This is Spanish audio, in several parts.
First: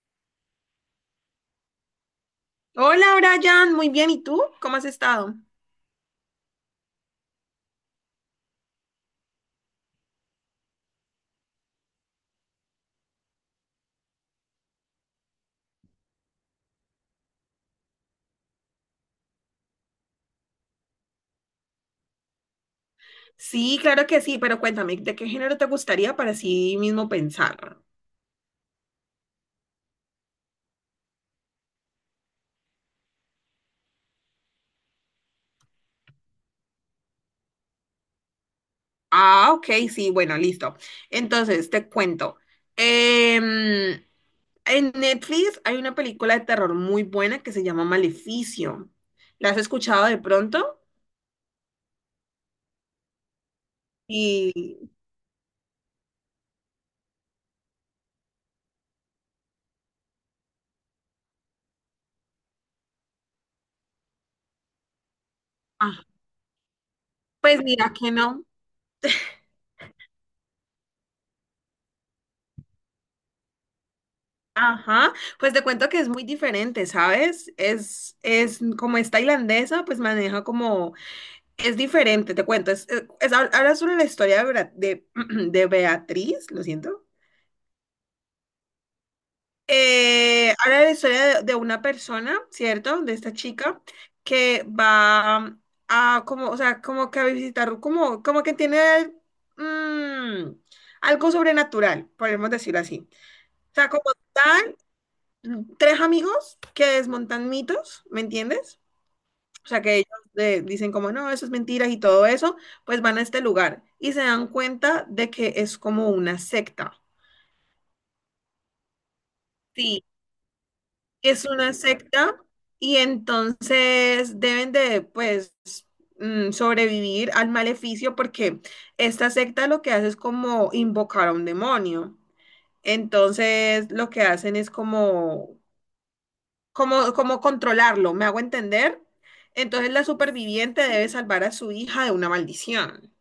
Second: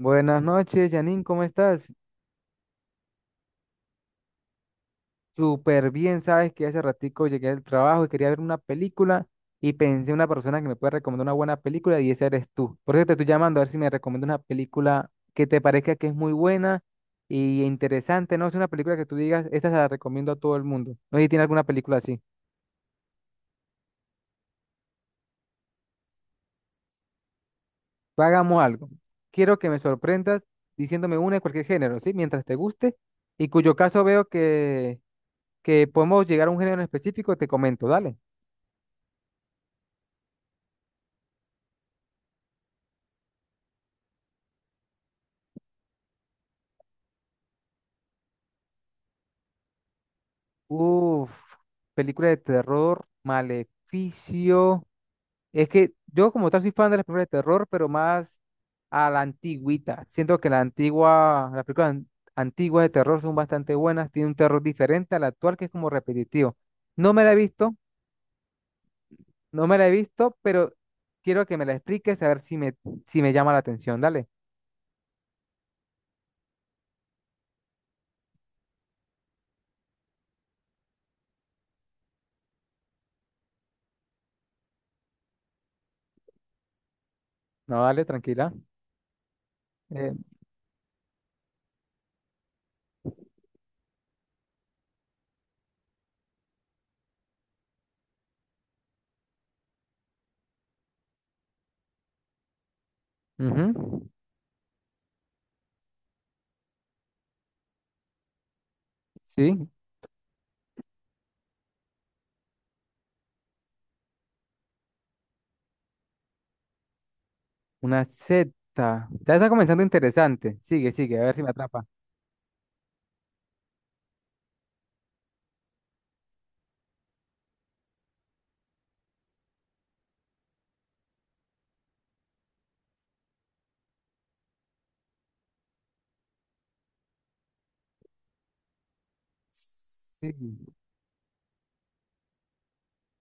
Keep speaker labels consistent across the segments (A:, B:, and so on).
A: Buenas noches, Janine, ¿cómo estás?
B: Hola Brian, muy bien. ¿Y tú? ¿Cómo has estado?
A: Súper bien, sabes que hace ratico llegué del trabajo y quería ver una película y pensé en una persona que me puede recomendar una buena película y esa eres tú. Por eso te estoy llamando a ver si me recomienda una película que te parezca que es muy buena y interesante, ¿no? Es una película que tú digas, esta se la recomiendo a todo el mundo. No sé si tiene alguna película así.
B: Sí, claro que sí, pero cuéntame, ¿de qué género te gustaría para sí mismo pensar?
A: Hagamos algo. Quiero que me sorprendas diciéndome una de cualquier género, ¿sí? Mientras te guste y cuyo caso veo que podemos llegar a un género en específico, te comento, dale.
B: Ah, ok, sí, bueno, listo. Entonces, te cuento. Em, en Netflix hay una película de terror muy buena que se llama Maleficio. ¿La has escuchado de pronto?
A: Uf, película de terror,
B: Y,
A: Maleficio. Es que yo como tal soy fan de las películas de terror, pero más a la antigüita. Siento que la antigua, las antiguas de terror son bastante buenas, tiene un terror diferente al actual que es como
B: ah,
A: repetitivo. No me la he
B: pues
A: visto,
B: mira que no.
A: no me la he visto, pero quiero que me la expliques a ver si me, si me llama la atención. Dale.
B: Ajá, pues te cuento que es muy diferente, ¿sabes? Es como es tailandesa, pues maneja como es diferente, te cuento. Ahora sobre la historia de, de Beatriz, lo siento.
A: No, dale, tranquila. Eh,
B: Ahora la historia de una persona, ¿cierto? De esta chica que va a como, o sea, como que a visitar, como, como que tiene mm, algo sobrenatural, podemos decirlo así. O sea, como
A: ujú.
B: tal, tres amigos que desmontan mitos, ¿me entiendes?
A: Sí,
B: O sea, que ellos dicen como, no, eso es mentira y todo eso, pues van a este lugar y se dan cuenta de que es como una secta.
A: una Z. Ya está comenzando
B: Sí,
A: interesante. Sigue, sigue, a ver si
B: es
A: me
B: una
A: atrapa.
B: secta y entonces deben de, pues, sobrevivir al maleficio porque esta secta lo que hace es como invocar a un demonio. Entonces, lo que hacen es como, como controlarlo, ¿me hago entender? Entonces, la
A: Sí,
B: superviviente debe salvar a su hija de una maldición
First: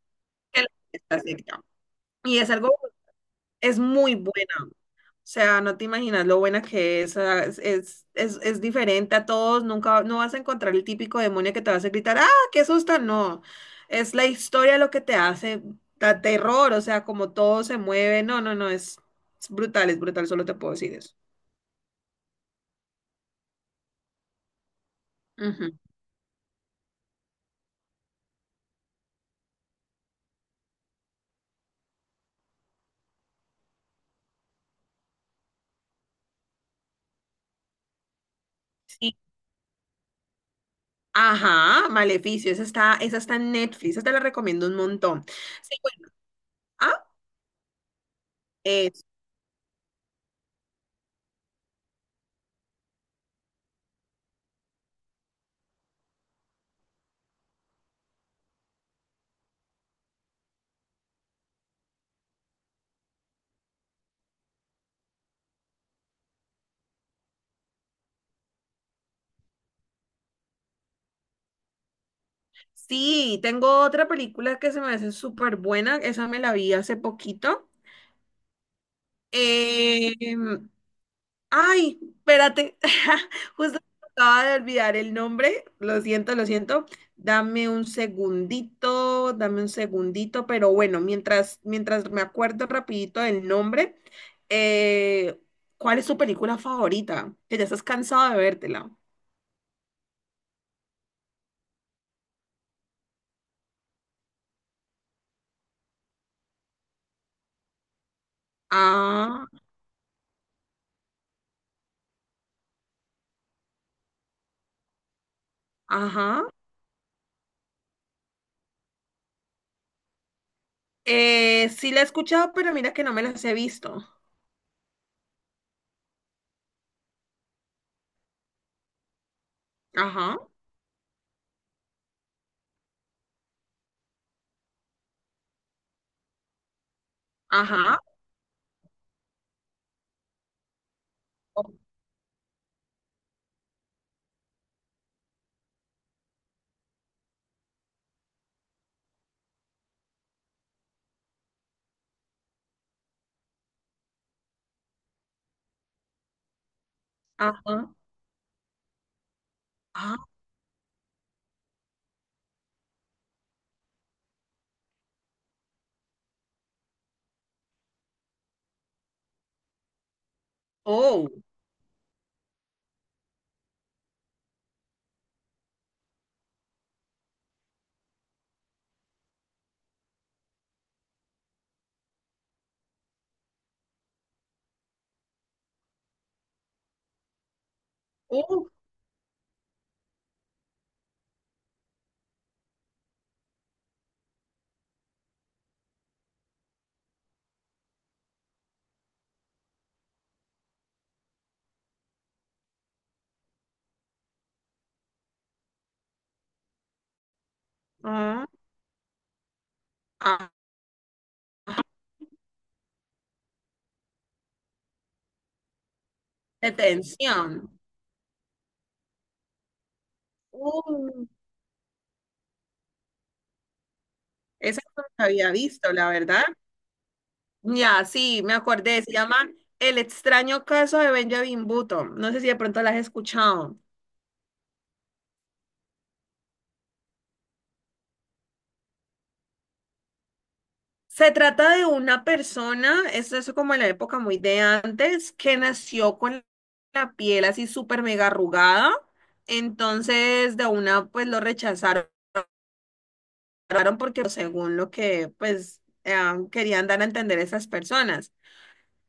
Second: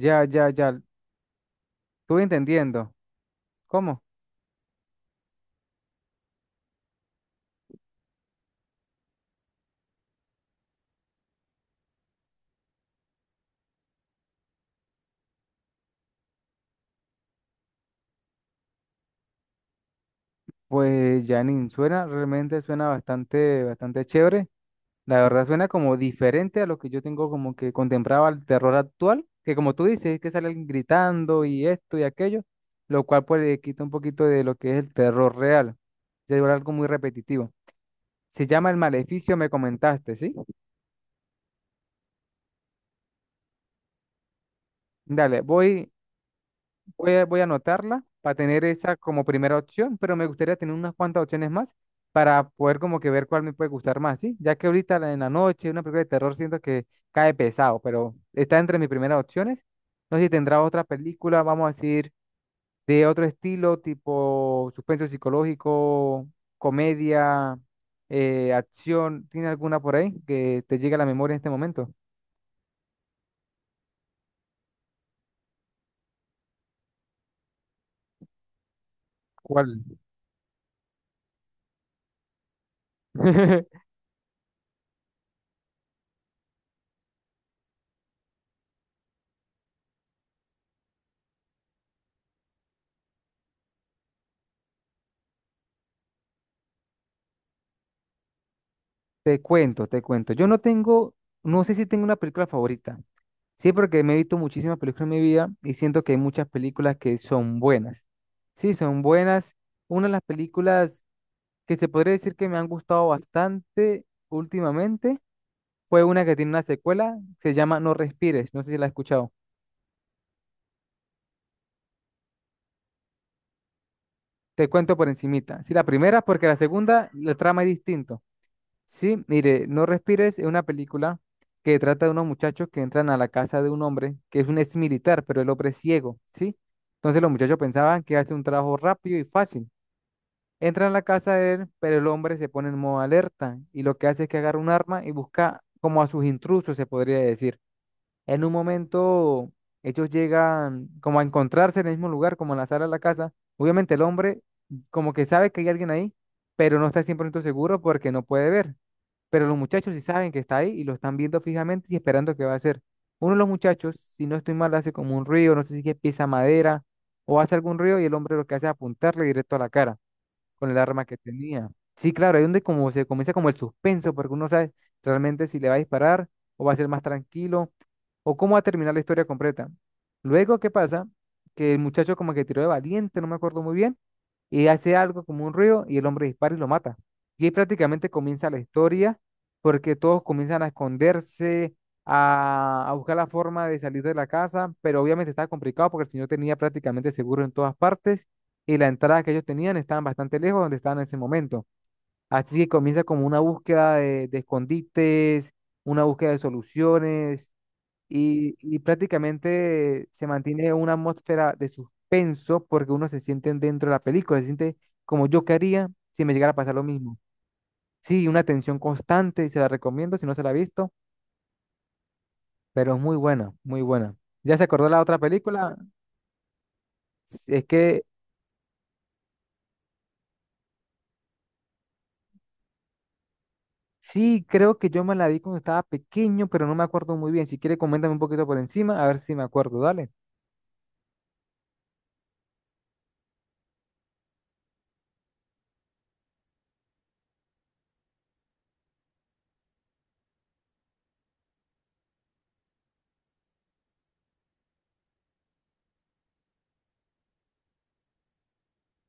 A: ya, ya,
B: que la
A: ya.
B: fiesta secta.
A: Estuve
B: Y es algo,
A: entendiendo.
B: es
A: ¿Cómo?
B: muy buena. O sea, no te imaginas lo buena que es. Es, es diferente a todos. Nunca no vas a encontrar el típico demonio que te va a hacer gritar, ¡ah, qué susto! No. Es la historia lo que te hace, da terror, o sea, como todo se mueve. No, no, no, es brutal, solo te puedo decir eso.
A: Pues Janine, suena, realmente suena bastante, bastante chévere. La verdad suena
B: Ujú.
A: como diferente a lo que yo tengo como que contemplaba el terror actual, que como tú dices, es que salen gritando y esto y aquello, lo cual pues le quita un poquito de lo que es el terror real. Se vuelve algo muy repetitivo. Se llama El
B: Sí.
A: Maleficio, me comentaste, ¿sí?
B: Ajá, Maleficio, esa está en Netflix, esa te la recomiendo un montón.
A: Dale,
B: Sí,
A: voy.
B: bueno, ah,
A: Voy a anotarla para tener
B: eh,
A: esa como primera opción, pero me gustaría tener unas cuantas opciones más para poder como que ver cuál me puede gustar más, ¿sí? Ya que en la noche una película de terror siento que cae pesado, pero está entre mis primeras opciones. No sé si tendrá otra película, vamos a decir, de otro estilo, tipo suspenso psicológico, comedia, acción. ¿Tiene alguna por ahí que te llegue a la memoria en este momento?
B: sí, tengo otra película que se me hace súper buena, esa me la vi hace poquito.
A: ¿Cuál?
B: Eh, ay, espérate, justo me acaba de olvidar el nombre, lo siento, lo siento. Dame un segundito, pero bueno, mientras me acuerdo rapidito del nombre, eh, ¿cuál es tu película favorita? Que ya estás cansado de vértela.
A: Te cuento, te cuento. Yo no tengo, no sé si tengo una película favorita. Sí, porque me he visto muchísimas películas en mi vida y siento que hay muchas películas que son buenas. Sí, son
B: Ah,
A: buenas. Una de las películas que se podría decir que me han gustado bastante últimamente fue una que
B: ajá.
A: tiene una secuela, se llama No Respires. No sé si la has escuchado.
B: Sí la he escuchado, pero mira que no me las he visto.
A: Te cuento por encimita. Sí, la primera, porque la segunda, la trama es distinta. Sí, mire, No Respires
B: Ajá,
A: es una película que trata de unos muchachos que entran a la casa de un hombre que es un ex militar, pero el hombre es ciego, ¿sí? Entonces los muchachos
B: ajá,
A: pensaban que hace un trabajo rápido y fácil. Entran a la casa de él,
B: o-
A: pero el hombre se pone en modo alerta y lo que hace es que agarra un arma y busca como a sus intrusos, se podría decir. En un momento, ellos llegan como a encontrarse en el mismo lugar, como en la sala de la casa. Obviamente el hombre como que sabe que hay alguien ahí, pero no está 100% seguro
B: ajá,
A: porque no puede ver, pero los muchachos sí
B: ajá,
A: saben que está ahí y lo están viendo fijamente y esperando qué va a hacer. Uno de los muchachos, si no estoy mal, hace como un ruido, no sé si es que pisa madera o hace algún ruido y el hombre lo que hace es apuntarle directo a la cara con el arma que
B: oh,
A: tenía. Sí, claro, ahí es donde como se comienza como el suspenso, porque uno no sabe realmente si le va a disparar o va a ser más tranquilo o cómo va a terminar la historia completa. Luego, ¿qué pasa? Que el muchacho como que tiró de valiente, no me acuerdo muy bien, y hace algo como un ruido y el hombre dispara y lo mata. Y ahí prácticamente comienza la
B: uh,
A: historia porque todos comienzan a esconderse, a buscar la forma de salir de la casa, pero obviamente estaba complicado porque el señor tenía prácticamente seguro en todas partes y la entrada que ellos tenían estaban bastante lejos de donde estaban en ese momento. Así que comienza como una búsqueda de escondites, una búsqueda de soluciones
B: ah,
A: y prácticamente se mantiene una atmósfera de
B: ah,
A: suspenso porque uno se siente dentro de la película, se siente como yo quería si me llegara a pasar lo mismo.
B: detención.
A: Sí, una tensión constante y se la recomiendo si no se la ha visto,
B: Uh,
A: pero es muy buena, muy buena. ¿Ya se
B: esa
A: acordó la
B: no
A: otra
B: la había
A: película?
B: visto, la verdad.
A: Si Es que
B: Ya, sí, me acordé, se llama El extraño caso de Benjamin Button. No sé si de pronto la has escuchado.
A: sí, creo que yo me la vi cuando estaba pequeño, pero no me acuerdo muy bien. Si quiere, coméntame un poquito por encima, a ver si me acuerdo, dale.
B: Se trata de una persona, es eso como en la época muy de antes, que nació con la piel así súper mega arrugada. Entonces, de una, pues lo rechazaron cerraron porque pues, según lo que pues querían dar a entender esas personas.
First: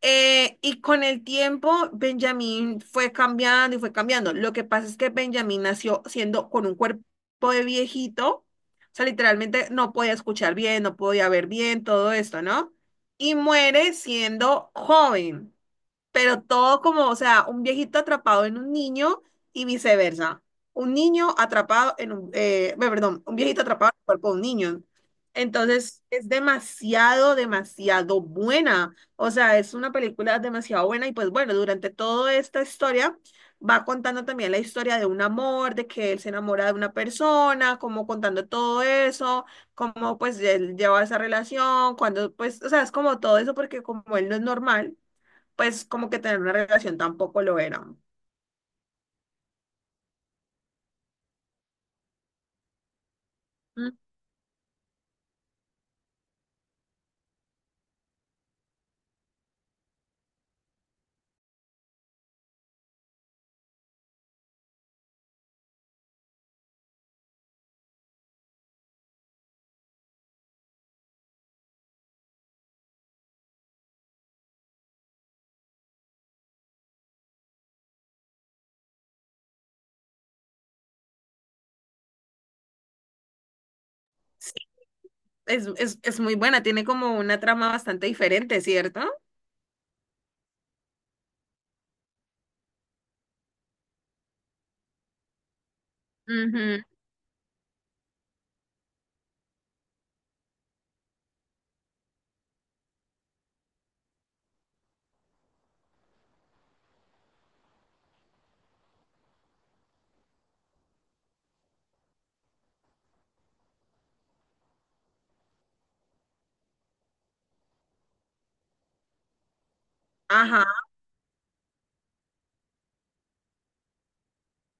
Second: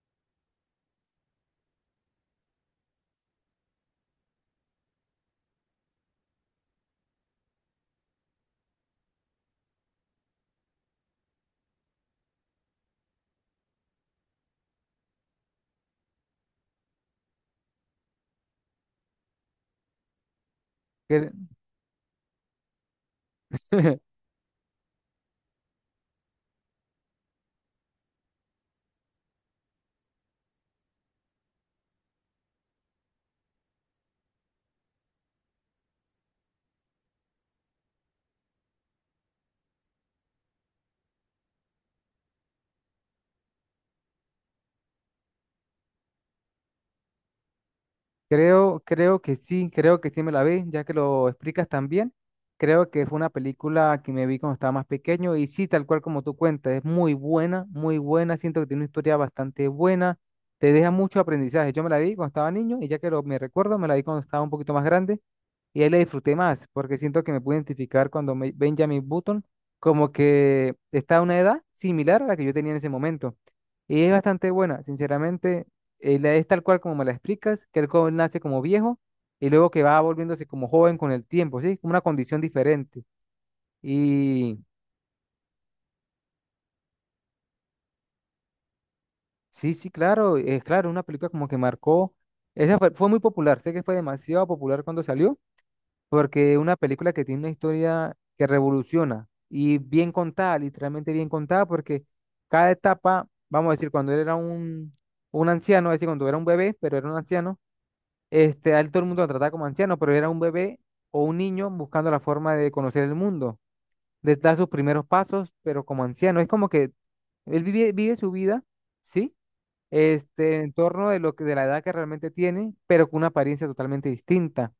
B: Y con el tiempo Benjamín fue cambiando y fue cambiando. Lo que pasa es que Benjamín nació siendo con un cuerpo de viejito, o sea, literalmente no podía escuchar bien, no podía ver bien, todo esto, ¿no? Y muere siendo joven pero todo como, o sea, un viejito atrapado en un niño y viceversa. Un
A: ¿Qué-
B: niño atrapado en un, bueno, perdón, un viejito atrapado en el cuerpo de un niño. Entonces, es demasiado, demasiado buena. O sea, es una película demasiado buena y pues bueno, durante toda esta historia va contando también la historia de un amor, de que él se enamora de una persona, como contando todo eso, cómo pues él lleva esa relación, cuando pues, o sea, es como todo eso porque como él no es normal pues como que tener una relación tampoco lo era.
A: Creo, creo que sí me la vi, ya que lo explicas también. Creo que fue una
B: Mm,
A: película que me vi cuando estaba más pequeño y sí, tal cual como tú cuentas, es muy buena, muy buena. Siento que tiene una historia bastante buena, te deja mucho aprendizaje. Yo me la vi cuando estaba niño y ya que lo, me recuerdo, me la vi cuando estaba un poquito más grande y ahí la disfruté más, porque siento que me pude identificar cuando me- Benjamin Button como que está a una edad similar a la que yo tenía en ese momento. Y es bastante buena, sinceramente, es tal cual como me la explicas, que el joven nace como viejo y luego que va volviéndose como joven con el tiempo, ¿sí? Como una condición diferente.
B: sí,
A: Y
B: es muy buena, tiene como una trama bastante diferente, ¿cierto?
A: sí, sí, claro, es claro, una película como que marcó, esa fue, fue muy popular, sé que fue demasiado popular cuando salió. Porque una
B: Ujú.
A: película que tiene una historia que revoluciona y bien contada, literalmente bien contada, porque cada etapa, vamos a decir, cuando un anciano, es decir, cuando era un bebé, pero era un anciano, este, a él todo el mundo lo trataba como anciano, pero era un bebé o un niño buscando la forma de conocer el mundo, de dar sus primeros pasos, pero como anciano. Es como que él vive, vive su vida, ¿sí? Este,
B: Ajá,
A: en torno de lo que, de la edad que realmente tiene, pero con una apariencia totalmente distinta.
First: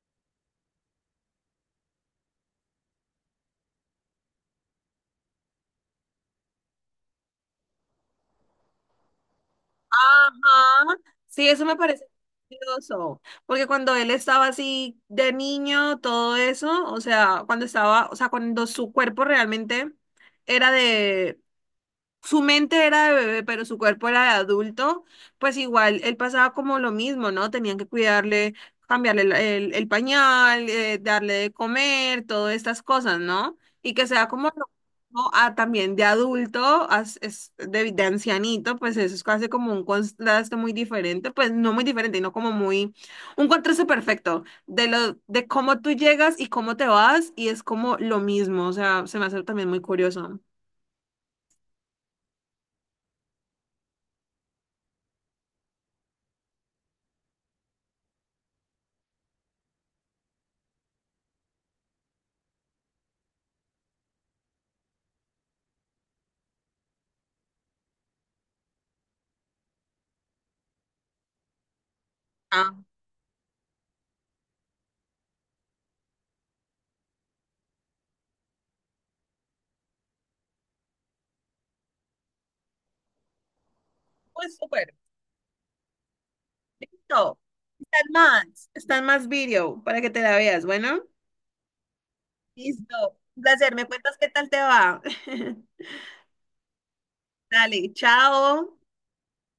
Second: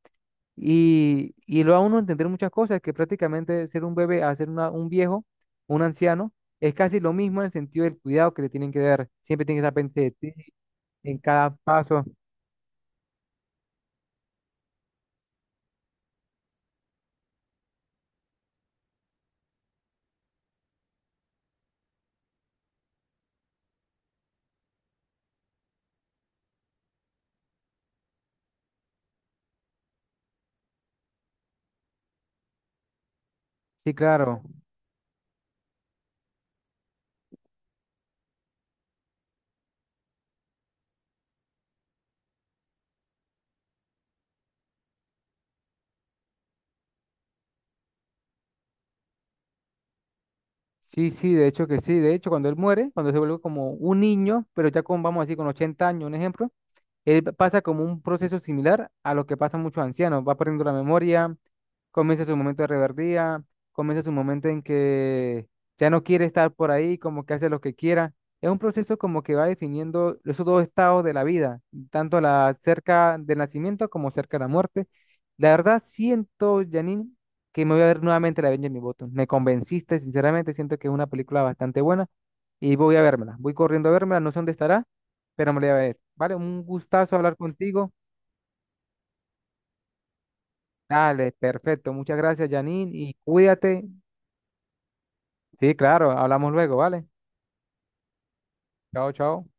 A: Y lo da uno a entender muchas cosas, que prácticamente ser un bebé a ser un viejo, un anciano, es casi lo mismo en el sentido del cuidado que le tienen que dar. Siempre tienen que estar pendiente de ti
B: ajá.
A: en
B: Sí,
A: cada
B: eso me
A: paso.
B: parece curioso, porque cuando él estaba así de niño, todo eso, o sea, cuando estaba, o sea, cuando su cuerpo realmente era de su mente era de bebé, pero su cuerpo era de adulto, pues igual él pasaba como lo mismo, ¿no? Tenían que cuidarle, cambiarle el pañal, darle de comer, todas estas cosas, ¿no?
A: Sí,
B: Y que sea
A: claro.
B: como lo mismo a, también de adulto, a- es de ancianito, pues eso es casi como un contraste muy diferente, pues no muy diferente, sino como muy, un contraste perfecto de lo, de cómo tú llegas y cómo te vas, y es como lo mismo, o sea, se me hace también muy curioso.
A: Sí, sí, de hecho que sí. De hecho, cuando él muere, cuando se vuelve como un niño, pero ya con, vamos a decir, con 80 años, un ejemplo, él pasa como un proceso similar a lo que pasa a muchos ancianos. Va perdiendo la memoria, comienza su momento de reverdía, comienza su momento en que ya no quiere estar por ahí, como que hace lo que quiera. Es un proceso como que va definiendo esos dos estados de la vida, tanto la
B: Ah,
A: cerca del nacimiento como cerca de la muerte. La verdad, siento, Janine, que me voy a ver nuevamente la Benjamin Button. Me convenciste, sinceramente, siento que es una película bastante buena y voy a vérmela. Voy corriendo a vérmela, no sé dónde
B: pues
A: estará,
B: súper.
A: pero me lo voy a ver. Vale, un gustazo hablar
B: Listo.
A: contigo.
B: Están más video para que te la veas. Bueno,
A: Dale, perfecto. Muchas gracias, Janine, y
B: listo. Un placer.
A: cuídate.
B: ¿Me cuentas qué tal te va?
A: Sí, claro, hablamos luego, ¿vale?
B: Dale, chao.
A: Chao, chao.